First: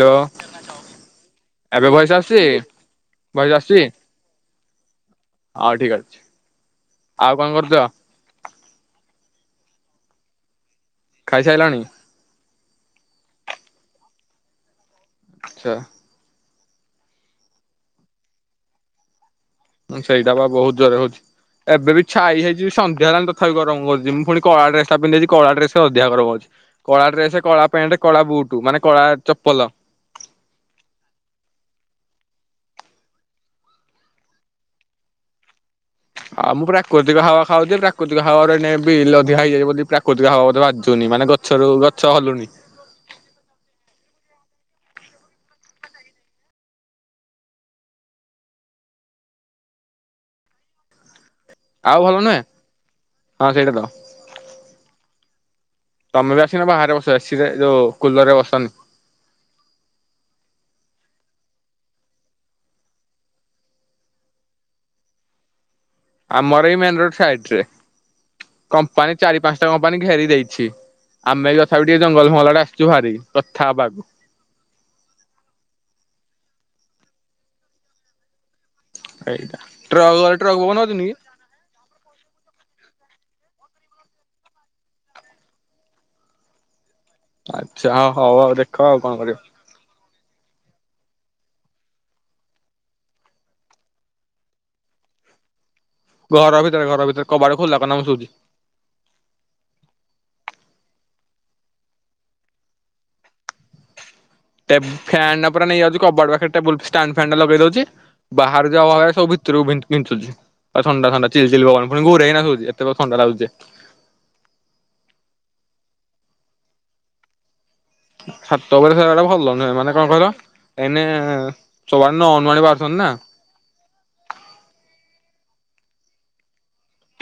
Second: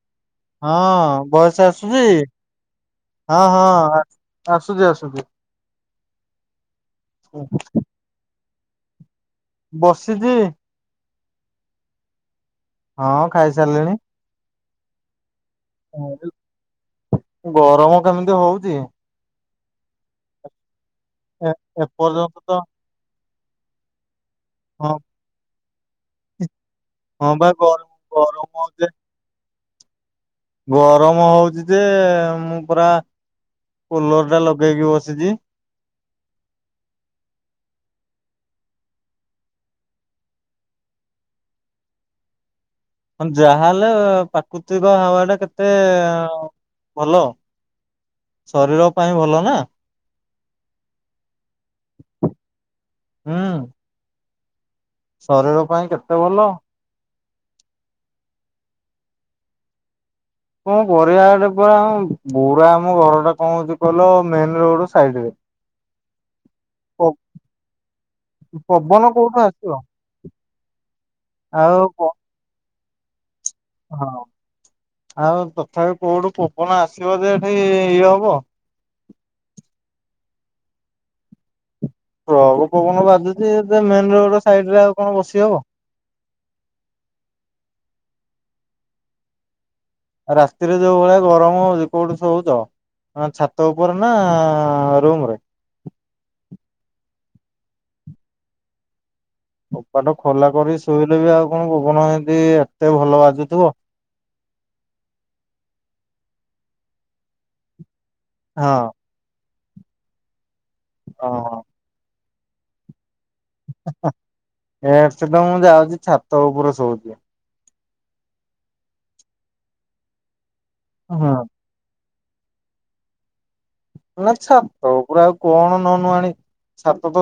Hello ହଁ voice ଏବେ voice ଆସୁଛି? ହଁ ଭଏସ ଆସୁଛି ହଁ ଆସୁଛି ଆସୁଛି ହଁ ଠିକ ଅଛି । ଆଉ କଣ କରୁଛ? ବସିଛି । ଖାଇ ସାଇଲନି? ହଁ ଖାଇସାରିଲିଣି । ଆଛା ଗରମ କେମିତି ହଉଛି? ସେଇଟା ବା ବହୁତ ଜୋରରେ ହଉଛି ଏ ଏବେ ବିି ଏପର୍ଯ୍ୟନ୍ତ ଛାଇ ତ ହେଇଛି ସନ୍ଧ୍ୟା ହେଲାଣି ତଥାପି ଗରମ କରୁଛି ମୁଁ ପୁଣି କଳା ଡ୍ରେସ୍ ହଁ ଟା ପିନ୍ଧିଦେଇଛି କଳା ଡ୍ରେସ୍ ରେ ଅଧିକା ଗରମ ହଉଛି । କଳା ହଁ ଡ୍ରେସ ବା କଳା ଗରମ ପ୍ୟାଣ୍ଟ କଳା ଗରମ ବୁଟ ମାନେ ହଉଛି କଳା ଚପଲ । ଗରମ ହଉଚି ଯେ ମୁଁ ପୁରା କୂଲରଟା ଲଗେଇକି ବସିଛି । ଆଉ ମୁଁ ପ୍ରାକୃତିକ ହାଉଆ ଖାଉଛି ପ୍ରାକୃତିକ ହାଉଆ ଏଇନେ ବିଲ ଅଧିକା ହେଇଯାଇଛି ବୋଲି ପ୍ରାକୃତିକ ହଉଆ ବାଜୁନି । ମାନେ ଗଛରୁ ଗଛ ହଲୁଣିି ଯାହାହେଲେ ପ୍ରାକୃତିକ ହାଉଆଟା କେତେ ଭଲ ଶରୀର ପାଇଁ ଭଲ ନା। ଆଉ ଭଲ ନୁହେଁ ହୁଁ ହଁ ସେଇଟା ତ ଶରୀର ପାଇଁ କେତେ ତମେ ବି ଭଲ ଆସିନ ବାହାରେ ବସ ଏସିରେ ଯୋଉ କୁଲରେ ବସନି କଣ ପରଟେ ପୁର ବୁରା ଆମ ଘର ଟା କଣ ହଉଛି କହିଲ ମେନରୋଡ ସାଇଟରେ ଆମରଏଇ ମେନରୋଡ ସାଇଡ ରେ ପବନ କମ୍ପାନୀ କୋଉଠୁ ଚାରି ପାଞ୍ଚଟା ଆସିବ କମ୍ପାନୀ ଘେରି ଦେଇଛି ଆମେ ବି ଆଉ ତଥାପି ଟିକେ କ ଜଙ୍ଗଲ ମହଲ ଟା ଆସୁ । ଜୁହାରି । ହଁ ଆଉ ତଥାପି କୋଉଠୁ? ଆପଣ ଆସିବ ଯେ ଏଠି ଇଏ ହବ । ଏଇଟା ଟ୍ରକ ଟ୍ରକ ବନତ ନ କି - ହ ପବନ ବାଜୁଛି ଏ ମେନରୋଡ ସାଇଡରେ ଆଉ କଣ ବସିହବ । ଆଛା ହଉ ହଉ ଆଉ ଦେଖ ଆଉ କଣ କରିବା । ଆଉ ରାତିରେ ଯୋଉ ଭଳିଆ ଗରମ ହଉଛି କୋଉଠି ସୋଉଚ। ହ ଛାତ ଉପରେ ନା ରୁମରେ । ଘର ଭିତରେ ଘର ଭିତରେ କବାଟ ଖୋଲା କରିକିନା ଶୋଉଚି । କପାଟ ଖୋଲା କରି ଶୋଇଲେ ବି ଆଉ କଣ ପବନ ଏତେ ଭଲ ବାଜୁଥିବ । ଫ୍ୟାନ ଉପରେ ନେଇଯାଉଛି କବାଡ ପାଖରେ ଟେବୁଲ୍ ଷ୍ଟାଣ୍ଡଫ୍ୟାନ ଟା ଲଗେଇ ଦଉଛି ବାହାରେ ହଁ ଯାହା ହବା ସବୁ ଭିତରେକୁ ପିଞ୍ଚୁଚି ଥଣ୍ଡାଥଣ୍ଡା ଚ ହଁ ଚିଲ ପଣି ଘରୋଇ ହେଇକିନା ହଉଛି ଏତେକ ଥଣ୍ଡା ଲାଗୁଚି ଯେ ଏ ସେ ତ ମୁଁ ଯାଉଛି ଛାତ ଉପରୁ ଶଉଛି ଛାତଉପରେ ବୋଲି ସ ଭଲଲ ନୁହେଁ ମାନେ କଣ କହିଲ ଏଇନେ ହଁ ସବ ନା ଅମାନାନୀ ବାସନ ନା ନା ଛାତ ଉପରେ ଆଉ କଣ ନନୁ ଆଣି ।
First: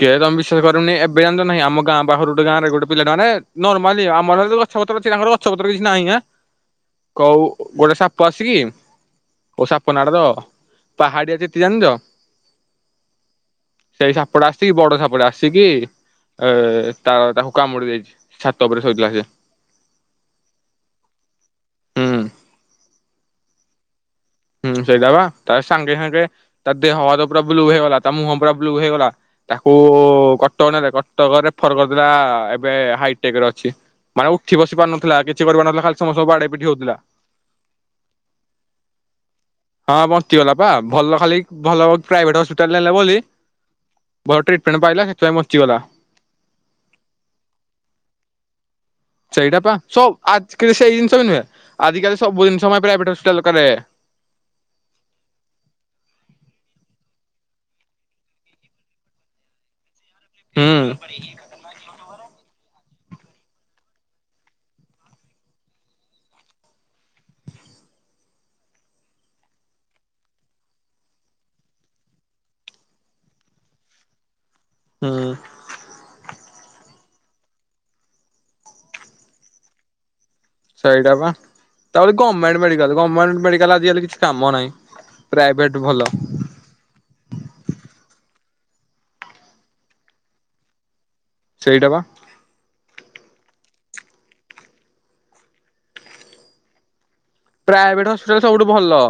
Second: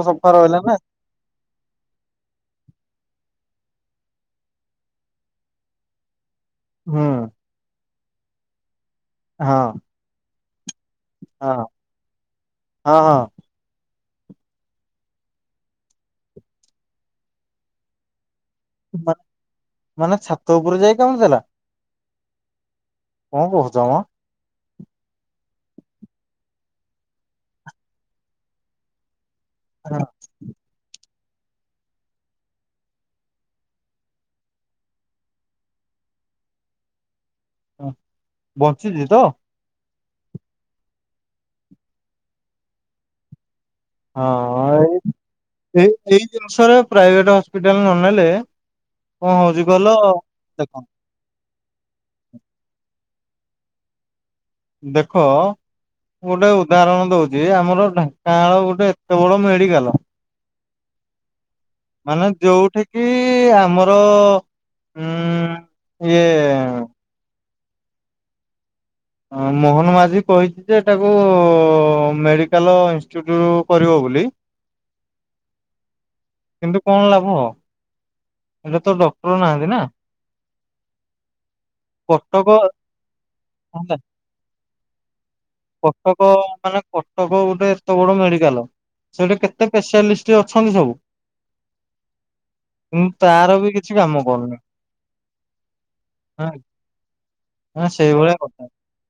କେଏ ତମେ ବିଶ୍ୱାସ କରିବନି ଏବେ ନାହିଁ ଆମ ଗଁ ପାଖ ଗୋଟ ଗାଁରେ ଗୋଟେ ପିଲାଟେ ନର୍ମାଲି ଆମର ଗଛପତ୍ର ଅଛି ତାଙ୍କର ଗଛପତ୍ର କିଛି ନାହିଁ ହେ ହୁଁ କ ଗୋଟେ ସା କସିକି ହଁ ଓଷାପ ନାଡ ତ ପାହାଡିଆ ଚିତି ହଁ ଜାଣିଛ ହଁ ହଁ । ସେଇ ସାପଟା ଆସ କିି ବଡ ସାପଟ ଆସିକି ଏ ତାର ତାକୁ କାମୁଡିଦେଇଛି । ମାନେ ଛାତ ଉପରେ ଯାଇକି କାମୁଡ଼ିଦେଲା । ହୁଁ କଣ କହୁଚ ମ ହୁଁ ସେଇଟା ବା ତ ସାଙ୍ଗେସାଙ୍ଗେ ତା ଦେହ ହାତ ପୁରା ବ୍ଲୁ ହେଇଗଲା ତା ମୁହଁ ପୁରା ବ୍ଲୁ ହେଇଗଲା । ତାକୁ କଟକ ନଲେ କଟକ ରେଫର କରିଦେଲା ଏବେ ହାଇଟେକରେ ଅଛି । ମାନେ ଉଠିବସି ପାରୁନଥିଲା କିଛି କରିପାରୁନଥିଲା ଖାଲି ସମତକୁ ବାଡେଇପିଟି ହଉଥିଲା । ହ ବଞ୍ଚିଛି ତ । ହଁ ବଞ୍ଚିଗଲା ପା ଭଲ ଖାଲି ଭଲ ପ୍ରାଇଭେଟ୍ ହସ୍ପିଟାଲ ନେଲେ ବୋଲି ଭଲ ହଁ ଟ୍ରିଟମେଣ୍ଟ ପାଇଲା ସେଥିପାଇଁ ବଞ୍ଚିଗଲା। ଏଇ ଏ ଏଇ ଜିନିଷରେ ପ୍ରାଇଭେଟ ହସ୍ପିଟାଲ ନ ନେଲେ କଣ ସେଇଟା ହଉଛି ପା କହିଲ ସୋଵ୍ ଆଜକି ଦେଖ ସେଇ ଜିନିଷ ବି ନୁହେଁ ଆଜିକାଲି ସବୁ ଜିନିଷ ମାନେ ପରା କ୍ୟାପିଟାଲ ହସ୍ପିଟାଲ କରେ ଦେଖ ଗୋଟେ ଉଦାହରଣ ଦଉଛି ଆମର ଢାନଂକାନାଳ ଗୋଟେ ଏତେ ବଡ ମେଡିକାଲ ହୁଁ ମାନେ ଯୋଉଠି କି ଆମର ଉମ୍ ଇଏ ହଁ ମୋହନ ମାଝି କହିଛି ଯେ ଏଟାକୁ ମେଡିକାଲ ଇନଷ୍ଟିଚ୍ୟୁଟ କରିବ ବୋଲି ହୁଁ କିନ୍ତୁ କଣ ଲାଭ ଏଟା ତ ଡକ୍ଟର ନାହାନ୍ତି ନା ସେଇଟା ବା ତା ଵୋଲି କଟକ ଗଣଣ୍ଟ ମଡିକାଲ ଗମେନ୍ଟ ମେଡିକାଲ ହେଲା ଆଜିକାଲି କିଛି କାମ ନାହିଁ ପ୍ରାଇଭେଟ ଭଲ କଟକ ଆଉ ମାନେ କଟକ ଗୋଟେ ଏତେ ବଡ ମେଡିକାଲ ସେଟା କେତେ ସ୍ପେଶ୍ୟାଲିଷ୍ଟ ଅଛନ୍ତି ସବୁ ସେଇଟା ବା ଉଁ ତାର ବି କିଛି କାମ କରୁନିଁ ଆଁ। ପ୍ରାଏଭେଟ ହସ୍ପିଟାଲ ସବୁଠୁ ଭଲ ।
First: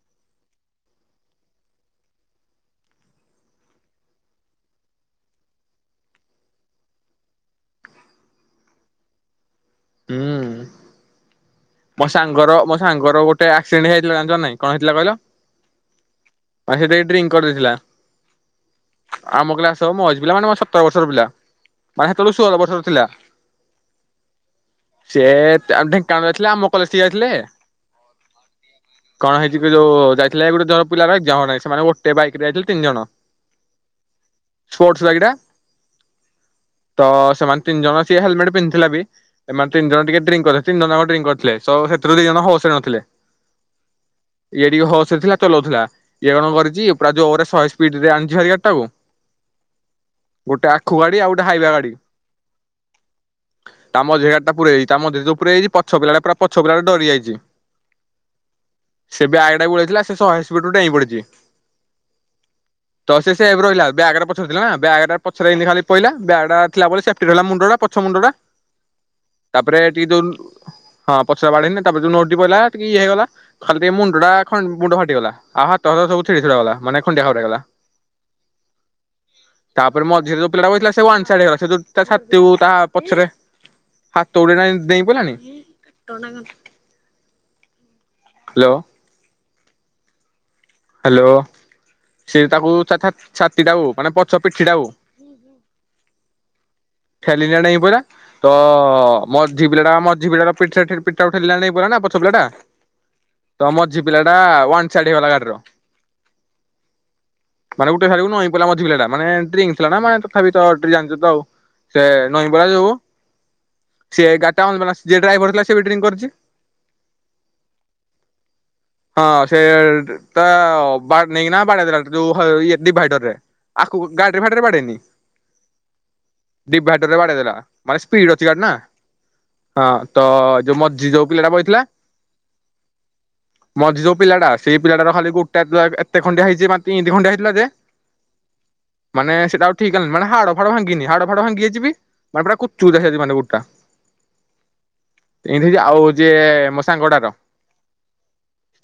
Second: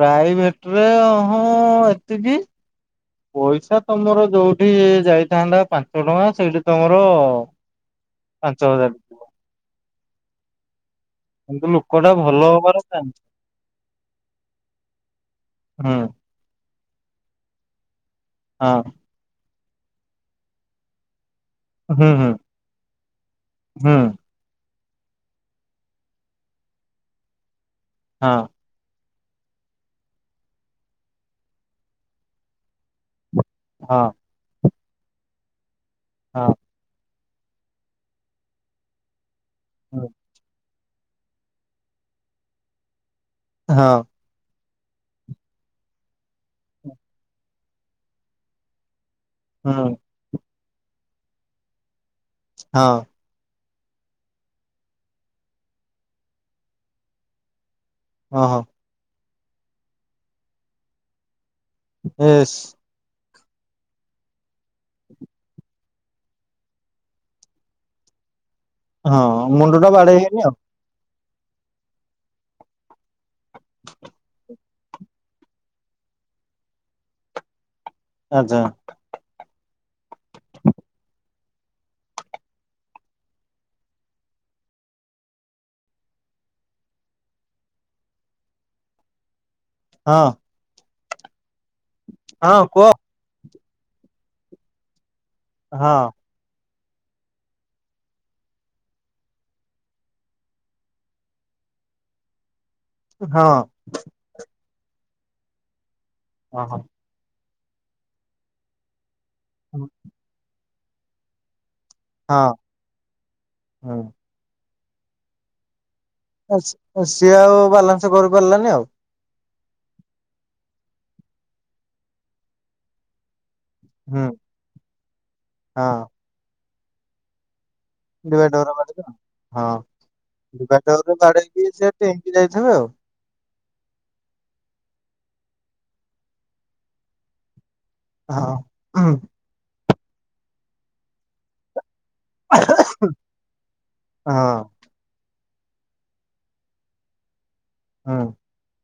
ପ୍ରାଇଭେଟ ରେ ହଁ ଏତିକି । ପଇସା ତମର ଯୋଉଠି ଯାଇଥାନ୍ତା ପାଞ୍ଚ ଟଙ୍କା ସେଇଠି ତମର । ପାଞ୍ଚ ହଜାର । ଉମ୍ । ମୋ ଲୋକଟା ଭଲ ସାଙ୍ଗର ମୋ ହବାର ଚାନ୍ସ ସାଙ୍ଗର ଗୋଟେ ଆକ୍ସିଡେଣ୍ଟ ହେଇଯାଇଥିଲା ଜାଣିଚ ନା ନାଇଁ କଣ ହେଇଥିଲା କହିଲ । ହୁଁ । ମାନେ ସେ ଟିକେ ଡ୍ରିଙ୍କ୍ କରିଦେଇଥିଲା ହଁ ଆମ କ୍ଲାସ ହବ ମୋ ଏଜ୍ ପିଲା ମାନେ ମୋ ସତର ବର୍ଷର ପିଲା । ହୁଁ ମାନେ ହୁଁ ସେତେବେଳକୁ ଷୋଳ ବର୍ଷର ଥିଲା । ହୁଁ ସେ ଢେଙ୍କାଳରେ ଥିଲେ ଆମ କଲେଜ ଟି ଜାଇଥିଲେ । ହଁ । କଣ ହେଇଛି କି ଯୋଉ ଯାଇଥିଲେ ଗୋଟେ ଜଣ ପିଲାର ଏକଯାମ ପାଇଁ ସେମାନେ ଗୋଟେ ବାଇକ୍ ରେ ଯାଇଥିଲେ ତିନ ଜଣ । ହଁ । ସ୍ପୋର୍ଟସ ବାଇକ୍ ଟା । ହଁ । ତ ସେମାନେ ତିନି ଜଣ ସିଏ ହେଲମେଟ ପିନ୍ଧିଥିଲା ବି ସେମାନେ ତିନି ଜଣ ଟିକେ ଡ୍ରିଙ୍କ୍ କରି ଥିଲେ ତିିନି ଜଣ ଯାକ ଡ୍ରିଙ୍କ କରି । ଥିଲେ ସ ସେଥିରୁ ଦି ଜଣ ହୋସ୍ ରେ ନଥିଲେ । ହଁ । ଇଏ ଟିକେ ହୋସ୍ ରେ ଥିଲା ଚଲଉଥିଲା ଇଏ କଣ କରିଛି ପୁରା ଯୋରେ ଶହେ ସ୍ପିଡରେ ଆଣିଛି ଗାଡି ଟାକୁ । ହୁଁ । ଗୋଟେ ଆଖୁ ଗାଡି ଆଉ ଗୋଟେ ହାଇଵା ଗାଡି । ହଁ । ତା ମଝିରେ ଗାଡି ଟା ପୁରେଇ ଦେଇଛି ତା ମଝିରେ ଯୋଉ ପୁରେଇ ଦେଇଛି ପଛ ପିଲାଟା ପୁରା ପଛ ପିଲାଟା ପୁରା ଡରି ଯାଇଛି। ଅ ହୋ । ସେ ଵ୍ୟାଗ ଟାକୁ ଉଳେଇଥିଲା ସେ ଶହେ ସ୍ପିଡ୍ ରୁ ଡେଇଁପଡିଛି । ଏସ୍ । ତ ସେ ସେଭ୍ ରହିଲା ବ୍ୟାଗରା ପଛଟେ ଥିଲା ନା ବ୍ଯାଗରା ପଛରେ ଏନ୍ତି ଖାଲି ପଇଲା ବ୍ୟାଗଟା ଥିଲା ବୋଲି ସେଫ୍ଟି ରହଲା ମୁଣ୍ଡ ଟା ପଛ ମୁଣ୍ଡ । ହଁ ମୁଣ୍ଡଟା ତାପରେ ମୁଣ୍ଡ ଟା ଟିକେ ବାଡେଇ ଯୋଉ ହେଇନି ଆଉ । ହଁ ପଛରା ବାଢେଇିନି ତାପରେ ଯୋଉ ନୌଟି ପଇଲା ଟିକେ ଇଏ ହେଇଗଲା ଖାଲି ଟିକେ ମୁଣ୍ଡ ଟା । ହଁ ମୁଣ୍ଡ ଫାଟିଗଲା ଆ ହାତ ଫାତ ସବୁ ଛିଡି ଛିଡ଼ା ଗଲା ମାନେ ଖଣ୍ଡିଆ ଖାବରା ହେଇଗଲା । ଆଚା । ତାପରେ ମଝିରେ ଯୋଉ ପିଲାଟା ବଇଥିଲା ସେ ୱାନ୍ ସାଇଡ ହେଇଗଲା ସେ ଯୋଉ ତା ଛାତିକୁ ତା ପଛରେ । ହାତ ଉଡେଇ ନା ଏମତି ଦେଇଁ ପିଇଲାଣି । ହ୍ୟାଲୋ । ହଁ । ହ୍ୟାଲୋ ସେ ତାକୁ କୁହ ତା ଛା ଛାତିଟାକୁ ମାନେ ପଛ ପିଠିଟାକୁ । ହଁ । ଠେଲିକିନା ଡେଇଁପଇଲା ତ ମଝି ପିଲାଟା ମଝି ପିଲାର ପିଠିଟାକୁ ଠେ ପିଠିଟାକୁ ଠେଲିକିନା ଡେଇଁ ପାଇଲା ନା । ପଛ ପିଲା ଟା ହଁ ତ ମଝି ପିଲାଟା ୱାନ ସାଇଡ ହେଇଗଲା ଗାଡିର । ଅ ହ । ମାନେ ଗୋଟେ ସାଇଡକୁ ନଇଁ ପଇଲା ମଝି ପିଲାଟା ମାନେ ଡ୍ରୀଙ୍କ ହଁ ଥିଲା ନା ମ ତଥାପି ତ ଜାଣିଛୁ ତ ଆଉ । ସେ ହଁ ନଇଁ ପଇଲା ଯୋଉ ହୁଁ ସେ ଗାଡି ଟା ଅନ ବାଲନ୍ସ ଯିଏ ଡ୍ରାଇଭର ଥିଲା ସେ ବି ଡ୍ରିଙ୍କି କରି । ସି ସିଏ ଆଉ ବାଲାନ୍ସ କରିପାରିଲାନି ଆଉ । ହଁ ସେ ତା ବାକ ନେଇକି ନା ବାଡେଇ ଦେଲା ଯୋଉ ହ ଇଏ ଡିଭାଇଡର ରେ । ଆଖକୁ ହୁଁ ଗାଡିରେ ଫାଡିରେ ବାଡେଇନି ହଁ ଡିଭାଇଡର ରେ ବାଡେଇ ଦେଲା । ମାନେ ସ୍ପିଡ ଅଛି ଗାଡି ଡିଭାଇଡର ନା ବାଡେଇଲା । ହଁ ତ ଯୋଉ ମୋଝି ଡିଭାଇଡରରେ ଯଉ ପିଲଟା ବାଡେଇକି ବଇ ଥିଲା ସେ । ଡେଇଁକି ଯାଇଥିବେ ଆଉ ମଝି ଯୋଉ ପିଲାଟା ସେଇ ପିଲାଟାର ଖାଲି ଗୋଟେ ହାତ ଏ ଏତେ ଖଣ୍ଡିଆ ହେଇଛି ମାନେ ଈନ୍ତି ଖଣ୍ଡିଆ ହେଇଥିଲା ଯେ । ହଁ ହୁଁ । ଠିକାଲା ମାନେ ହଡ ଫାଡ ଭାଙ୍ଗିନି ମାନେ ହାଡ ଫାଡ ଭାଙ୍ଗି ଯାଇଚିପି ମାନେ ପୁରା କୁଚୁ କୁଚା ହୋଇଯାଇଚି ମାନେ ଗୁଟା ହଁ ଏମତିହେଇଚି ଆଉ ଯିଏ ମ ସାଙ୍ଗଡାର ହୁଁ।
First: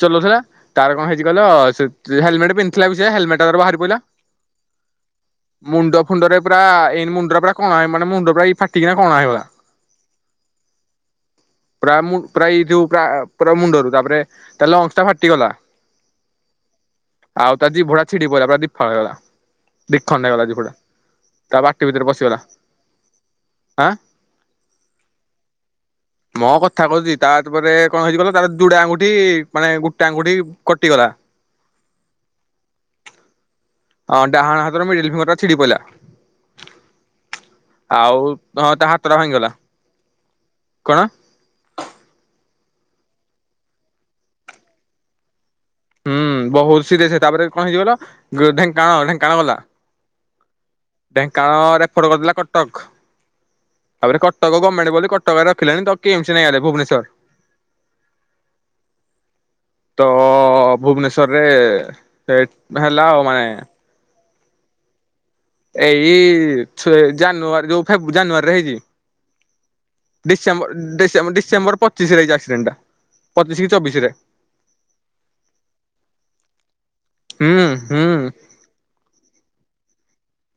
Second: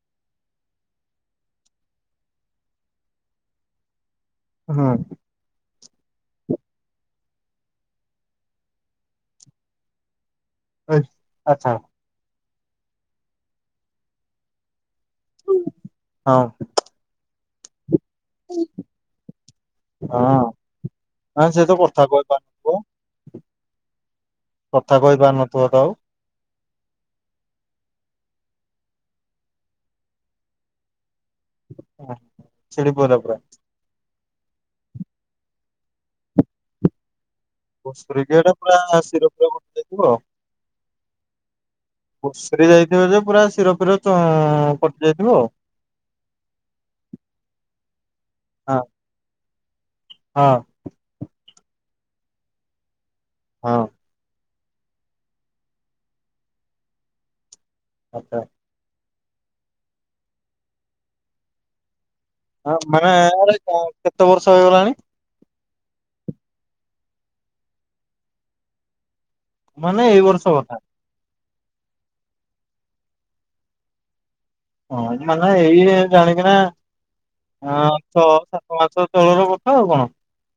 ଚଲୁଉଥିଲା ତାର କଣ ହେଇଚି କହିଲ ସେ ହେଲମେଟ ପିନ୍ଧିଥିଲା ବି ସେ ହେଲମେଟ ତ ବାହାରି ପାଇଲା ହଁ। ମୁଣ୍ଡ ଫୁଣ୍ଡରେ ପୁରା ଏଇ ମୁଣ୍ଡରେ ପୁରା କଣ ହେଇ ମାନେ ମୁଣ୍ଡ ପୁରା ଫାଟିକି ନା କଣା ହେଇଗଲା। ଆ ଆଛା। ପୁରା ମୁ ପୁରା ଏଇଯୋଉ ପୁରା ପୁରା ମୁଣ୍ଡରୁ ତାପରେ ତାଲେ ଲଞ୍ଚ ଟା ଫାଟିଗଲା। ହଁ ଆଉ ତା ଜିଭଟା ଛିଡି ପଡ଼ିଲଲା ପୁରା ଦୀଫାଳ ହେଇଗଲା ଦିଇଖଣ୍ଡ ହେଇଗଲା ହଁ ଜିଭଟା ହଁ ତା ସେ ତ ବାଟି କଥା ଭିତରେ ପସିଗଲା। କହିପାରୁନଥିବ କଥା କହି ପାରୁନଥିବ ତ ଆଉ? ହଁ କଥା କହୁଛି ତାପରେ କଣ ହେଇଛି ଗଲା ତାର ଜୁଡେ ଆଙ୍ଗୁଠି ମାନେ ଗୁଟେ ଆଙ୍ଗୁଠି କଟିଗଲା। ହ ଛିଡ଼ି ପଇଲା ପୁରା ହଁ ଡାହାଣ ହାତର ମିଡିଲ ଫିଙ୍ଗର ଟା ଛିଡି ପିଇଲା। ଘୁସୁରୀକା ପୁରା ଶିର ପୁରା ଭାଙ୍ଗିଗଲା କଟି ଯାଇଥିବ ଆଉ। କଣ ଘୁସୁରୀ ଯାଇଥିବ ଯେ ପୁରା ଶିର ଫିର କଟି ଯାଇଥିବ ଆଉ। ହୁଁ ବହୁତ ସିରିଏସ୍ ସେ ତାପରେ କଣ ହେଇଚି କହିଲ ଆଉ ଢେଙ୍କାଣାଳ ଢେଙ୍କାଣାଳ ଗଲା। ହଁ। ଢେଙ୍କାନାଳ ରେଫର କରିଦେଲା କଟକ ହଁ। ହଁ ତାପରେ କ କଟକ ଗମେଣ୍ଟ ଗଲେ କଟକରେ ରଖିଲାଣି ତ କେମସ୍ ନେଇଆଇଲେ ଭୁବନେଶ୍ୱର ଆଛା। ତ ଭୁବନେଶ୍ଵରରେ ସେ ହଁ ହେଲା ଆଉ ମାନେ ଆରେ କେତେ ବର୍ଷ ହେଇଗଲାଣି। ଏଇ ଛ ଜାନୁଆରୀରୁ ଫେ ଜାନୁଆରୀରେ ହେଇଛି। ମାନେ ଏଇ ବର୍ଷ କଥା ଡିସେମ୍ବର ଡିସେ ଡିସେମ୍ବର ପଚିଶରେଇ ଆଡେଣ୍ଟଟା ପଚିଶ କି ଚବିଶ ରେ ହଁ ମାନେ ଏଇ ଜାଣିକିନା ହୁଁ ହଁ ହୁଁ ଛଅ ସାତ ମାସ ତଳର କଥା ଆଉ କଣ?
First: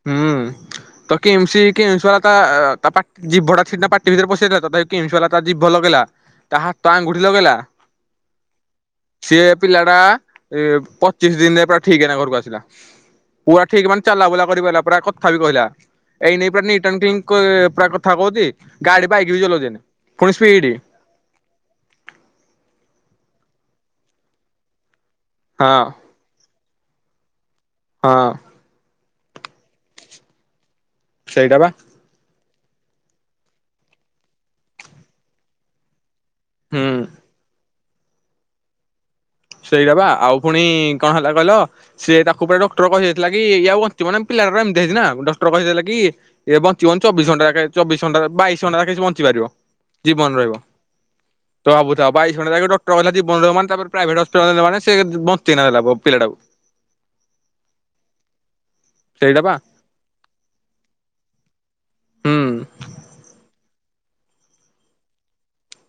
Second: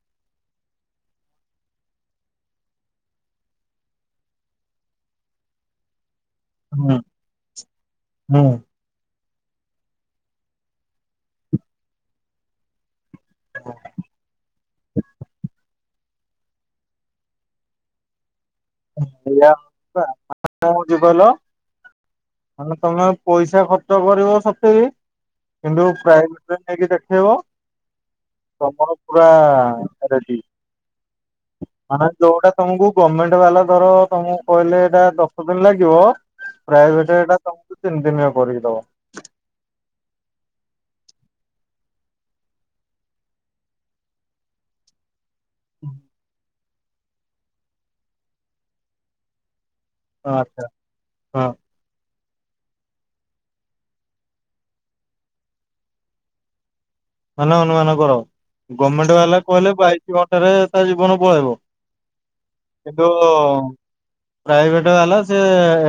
ହୁଁ। ତ କିମିସ୍ କିମିସ୍ ବାଲା ତା ତା ପା ଜିଭଟା ସିନା ପାଟି ଭିତରେ ପସିଯାଇଥିଲା ତ ତଥାପି କିମିସ୍ ବାଲା ତା ଜିିଭ ଲଗେଇଲା। ତା ହାତ ହୁଁ ଆଙ୍ଗୁଠି ଲଗେଇଲା। ହୁଁ ସେଏ ପିଲା ଟା ପଚିଶ ଦିନରେ ପୁରା ଠିକ ହେ ନା ଘରକୁ ଆସିଲା। ପୁରା ଠିକ ମାନେ ଚାଲାବୁଲା କରି ପାରଲା ପାୟ କଥା ବି କହିଲା। ଏଇ ନେଇ ପୁରା ନିଟ୍ ଆନ୍ଡ୍ କ୍ଲିନ୍ କରି ପୁରା କଥା କହୁଛି। ଗାଡି ବାଇକ୍ ବି ଚଲଉଛି ଏଇନେ। ପୁଣି ସ୍ପିଡ ହଉଚି କହିଲ ମାନେ ତମେ ପଇସା ପଇସା ଖର୍ଚ୍ଚ କରିବ ସତ ବି ହଁ କିନ୍ତୁ ପ୍ରାଇଭେଟରେ ନେଇକି ଦେଖେଇବ। ହଁ। ତମର ପୁରା ରେଡି ସେଇଟା ବା ମାନେ ଯୋଉଟା ତମକୁ ଗମେଣ୍ଟ ବାଲା ଧର ତମକୁ କହିଲେ ଏଇଟା ଦଶ ଦିନ ଲାଗିବ ହୁଁ। ପ୍ରାଇଭେଟରେ ଏଟା ତ ତିନି ଦିନିଆ କରିକିଦବ ସେଇଆ ବା ଆଉ ପୁଣି କଣ ହେଲା କହିଲ ସେ ତାକୁ ପୁରା ଡକ୍ଟର କହିଦେଇଥିଲା କି ଇଏ ଆଉ ବଞ୍ଚିବନି ଆମ ପିଲା ଗରା ଏମ୍ ହେଇଚିନା କହିଦେଲେ କି ଏ ବଞ୍ଚିବନି ଚବିଶ ଘଣ୍ଟା ଚବିଶ ଘଣ୍ଟ ବାଇଶ ଘଣ୍ଟା ଯାକେ ସେ ବଞ୍ଚିପାରିବ। ଜୀବନ ରହିବ ଆଚ୍ଛା ହଁ ତ ସବୁ ବାଇଶ ଘଣ୍ଟା ଯାଏ ଡକ୍ଟର କହିଲା ଜୀବନ ରହିବ ମାନେ ତାପରେ ପ୍ରାଇଭେଟ ନେଲା ମାନେ ସେ ବଞ୍ଚେଇ ନେଲା ପିଲାଟାକୁ ମାନେ ଅନୁମାନ କର ଗଭର୍ଣମେଣ୍ଟ ବାଲା ସେଇଟା ବା କହିଲେ ବାଇଶ ଘଣ୍ଟାରେ ତା ଜୀବନ ପଳେଇବ। ହୁଁ। କିନ୍ତୁ ପ୍ରାଇଭେଟ ବାଲା ସେ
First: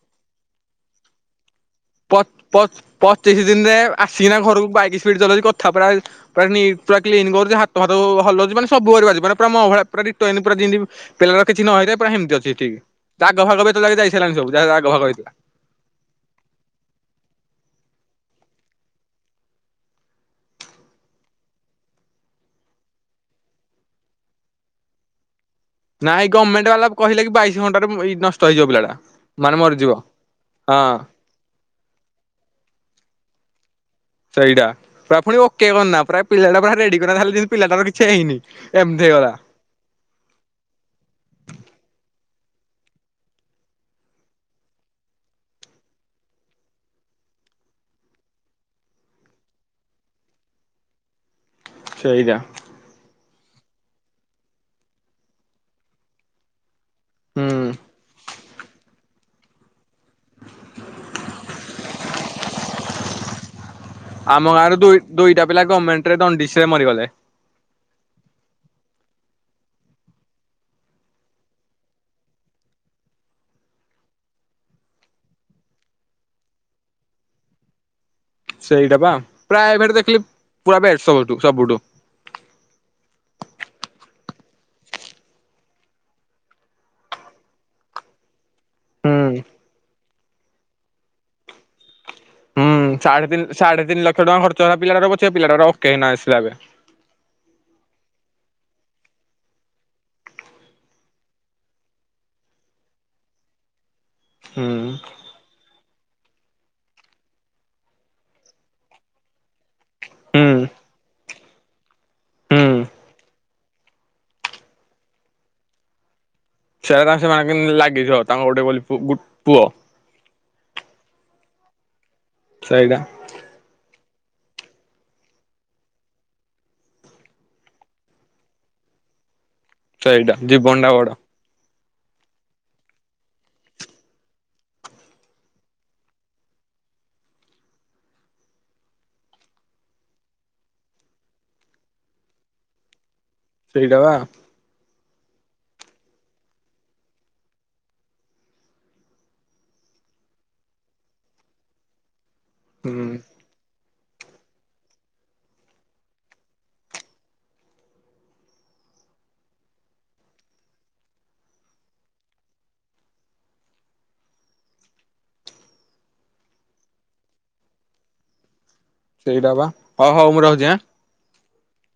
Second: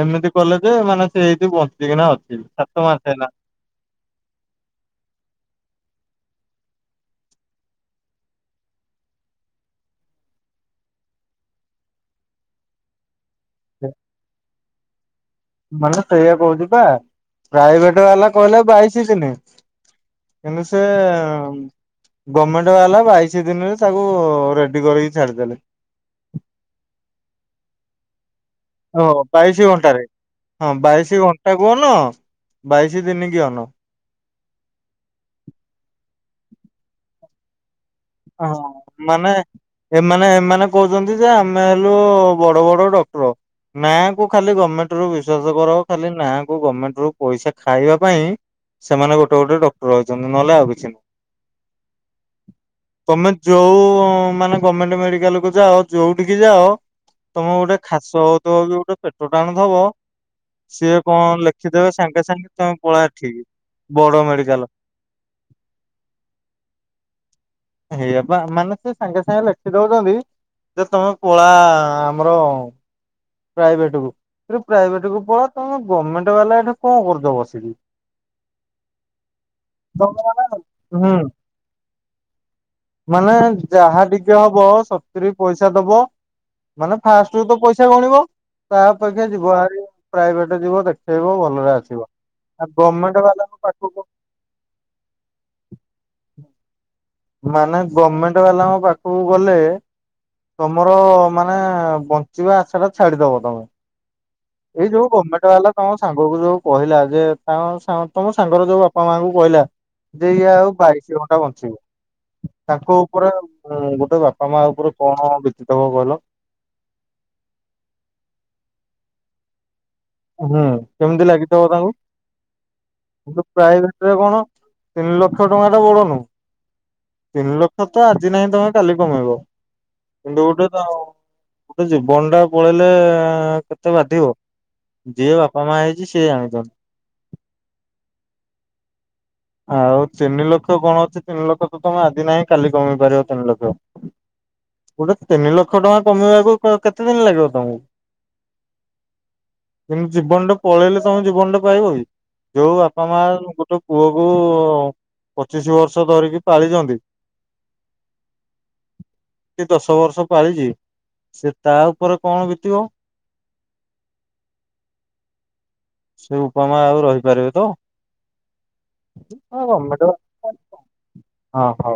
ଏମିତି କଲେ ଯେ ମାନେ ସେ ଏଇଠି ବଞ୍ଚ ପଚ୍ ପଚ୍ ପଚିଶ ଦିନରେ ଆସିକିନା ଘରକୁ ବାଇକ ସ୍ପିଡ ଚଲାଉଛି କଥା ପୁରା ପୁରା ପା କ୍ନ କରୁଛି ହାତ ହାତ ହଲିବାନ ସବୁିବ ପ ମ ଭଳି ପୁର ପୁରାି ପିଲା କିଛି ନ ହେଇଥା ପୁର ସେମିତି ଅଛି ଠିକ୍ ଦାଗ ଫାଗ ବି ତ ଯାଇସିଲାଣି ସବୁ ଯହା ଦାଗ ଫାଗ ହେଇଥିଲା ମାନେ ସେଇଆା କହୁଛି ବା ପ୍ରାଇଭେଟ ବାଲା କହିଲେ ବାଇଶି ଦିନ କିନ୍ତୁ ସେ ଗଭର୍ଣମେଣ୍ଟ ବାଲା ବାଇଶ ଦିନରେ ତାକୁ ରେଡି କରିକି ଛାଡିଦେଲେ ନା ଏଇ ଗଭର୍ଣ୍ଣମେଣ୍ଟ ବାଲା କହିଲେ କି ବାଇଶ ଘଣ୍ଟାରେ ନଷ୍ଟ ହେଇଯିବ ପିଲାଟା ଓ ମାନେ ବାଇଶି ମରିଯିବ ଘଣ୍ଟାରେ ହଁ ବାଇଶି ଘଣ୍ଟା କୁହନ ବାଇଶି ଦିନ କି ଅନ ସେଇଟା ପ୍ରାୟ ପୁଣି ଓକେ ବନା ପ୍ରାୟ ପିଲାଟା ପୁରାରେଡି କରିଲେ ପିଲାଟାର କିଛି ହେଇନି ହଁ ଏମିତି ମାନେ ହେଇଗଲା। ଏମାନେ ଏମାନେ କହୁଛନ୍ତି ଯେ ଆମେ ହେଲୁ ବଡ ବଡ ଡକ୍ଟର ନା କୁ ଖାଲି ଗଭର୍ଣମେଣ୍ଟ ରୁ ବିଶ୍ଵାସ କର ଖାଲି ନା କୁ ଗଭର୍ଣମେଣ୍ଟ ରୁ ପଇସା ଖାଇବା ପାଇଁ ସେମାନେ ଗୋଟେ ଗୋଟେ ଡକ୍ଟର ଅଛନ୍ତି ନହେଲେ ଆଉ କିଛି ସେଇଟା ତମେ ଯୋଉ ମାନେ ଗମେଣ୍ଟ ମେଡିକାଲ କୁ ଯାଅ ଯୋଉଠିକି ଯାଅ ତମେ ହୁଁ ଗୋଟେ ଖାସ ହଉଥିବ କି ଗୋଟେ ପେଟ ଟାଣୁଥବା ସିଏ କଣ ଲେଖିଦେବେ ସାଙ୍ଗେ ସାଙ୍ଗେ ତମେ ପଳା ଏଠିକି ବଡ ଆମ ମେଡିକାଲ ଗାଁରେ ଦୁଇ ଦୁଇଟା ପିଲା ଗଭର୍ଣ୍ଣମେଣ୍ଟ ରେ ଦଣ୍ଡିଶ ରେ ମରିଗଲେ ଏଇଆ ବା ମାନେ ସେ ସାଙ୍ଗେ ସାଙ୍ଗେ ଲେଖି ଦଉଛନ୍ତି ଯେ ତମେ କଳା ଆମର ପ୍ରାଇଭେଟ କୁ। ଆରେ ପ୍ରାଇଭେଟ କୁ ପଳା ତମେ ଗଭର୍ଣ୍ଣମେଣ୍ଟ ବାଲା ଏଠି କଣ କରୁଚ ବସିକି ସେଇଟା ପା। ପ୍ରାୟ ଏପଟେ ଦେଖିଲି ପୁରା ବେଷ୍ଟ୍ ହୁଁ ସବୁଠୁ ସବୁଠୁ ମାନେ ଯାହା ବି ହବ ସତୁୁରୀ ପଇସା ଦବ ମାନେ ଫାଷ୍ଟ ରୁ ତ ପଇସା ଗଣିବ ତା ଅପେକ୍ଷା ହୁଁ। ଯିବ ଭାରି ପ୍ରାଇଭେଟ ଯିବ ଦେଖେଇବ ଭଲରେ ଆସିବ ଆଉ ହୁ ଗଭର୍ଣ୍ଣମେଣ୍ଟ ସାଢେ ତିି ବାଲାଙ୍କ ସାଢେ ତିନି ପାଖକୁ ଲକ୍ଷ ଟଙ୍କା ଖର୍ଚ୍ଚ ହେଲା ପିଲାଟାର ପଛେ ପିଲାଟ ର ଓକେ ନା ଆସିଲା ଏବେ ମାନେ ଗଭର୍ଣମେଣ୍ଟ ବାଲାଙ୍କ ପାଖକୁ ଗଲେ ତମର ମାନେ ବଞ୍ଚିବା ଆଶା ଟା ଛାଡିଦବ ତମେ ହୁଁ। ଏଇ ଯୋଉ ଗଭର୍ଣ୍ଣମେଣ୍ଟ ବାଲା ତମ ସାଙ୍ଗ କୁ ଯୋଉ କହିଲା ଯେ ତା ସା ତମ ସାଙ୍ଗର ଯୋଉ ବାପା ମାଙ୍କୁ କହିଲା ଯେ ଇ ହୁଁ ଆଉ ବାଇଶି ଘଣ୍ଟା ବଞ୍ଚିବ ହୁଁ ତାଙ୍କ ଉପରେ ତ ବାପା ମା ଉପରେ କଣ ବିତିଥିବ କହିଲ ସେଟା ସେ ମାଗିଲ୍ ଇ ଲାଗି ଜିଅ, ତାଙ୍କ ଗୋଟେ ବୋଲି ପୁ ଗୁ, ପୁଅ। ହୁଁ, କେମିତି ଲାଗିଥିବ ତାଙ୍କୁ? ସେଇଟା କିନ୍ତୁ ପ୍ରାଇଭେଟରେ କଣ, ତିନି ଲକ୍ଷ ଟଙ୍କା ଟା ବଡନୁ। ତିନି ଲକ୍ଷ ତ, ଆଜି ନାହିଁ ତମେ କାଲି କମେଇବ। ସେଇଟା, କିନ୍ତୁ ଗୋଟେ ଜୀବନ ଟା ବଡ଼। ଗୋଟେ ଜୀବନ୍ ଟା ପଳେଇଲେ ଏ, କେତେ ବାଧିବ? ଯେ ବାପା ମା ହେଇଛି ସେ ଜାଣିଛନ୍। ଆଉ, ତିନି ଲକ୍ଷ କଣ ଅଛି ତିନି ଲକ୍ଷ ତ ତମେ ଆଜି ନାହିଁ କାଲି କମି ପାରିବ। ତିନିଲକ୍ଷ, ସେଇଟା ବା କଉଁଟା? ତିନି ଲକ୍ଷ ଟଙ୍କା କମେଇବାକୁ କ କେତେ ଦିନ ଲାଗିବ ତମକୁ? କିନ୍ତୁ ଜୀବନଟା ପଳେଇଲେ ତମେ ଜୀବନଟା ପାଇବ କି? ଯଉଁ ବାପା ହୁଁ ମାାର ଗୋଟେ ପୁଅ କୁ ପଚିଶି ବର୍ଷ ଧରିକି ପାଳିଛନ୍ତି, କି ଦଶ ବର୍ଷ ପାଳିଛି, ସେ ତା ଉପରେ କଣ ବିତିବ? [inaudible] ସେ ଉପମା ଆଉ ରହିପାରିବେ ତ? ସେଇଟା ବା, ହଉ ହଉ ମୁଁ ରହୁଚି ଆଁ? ହଉ ହଉ।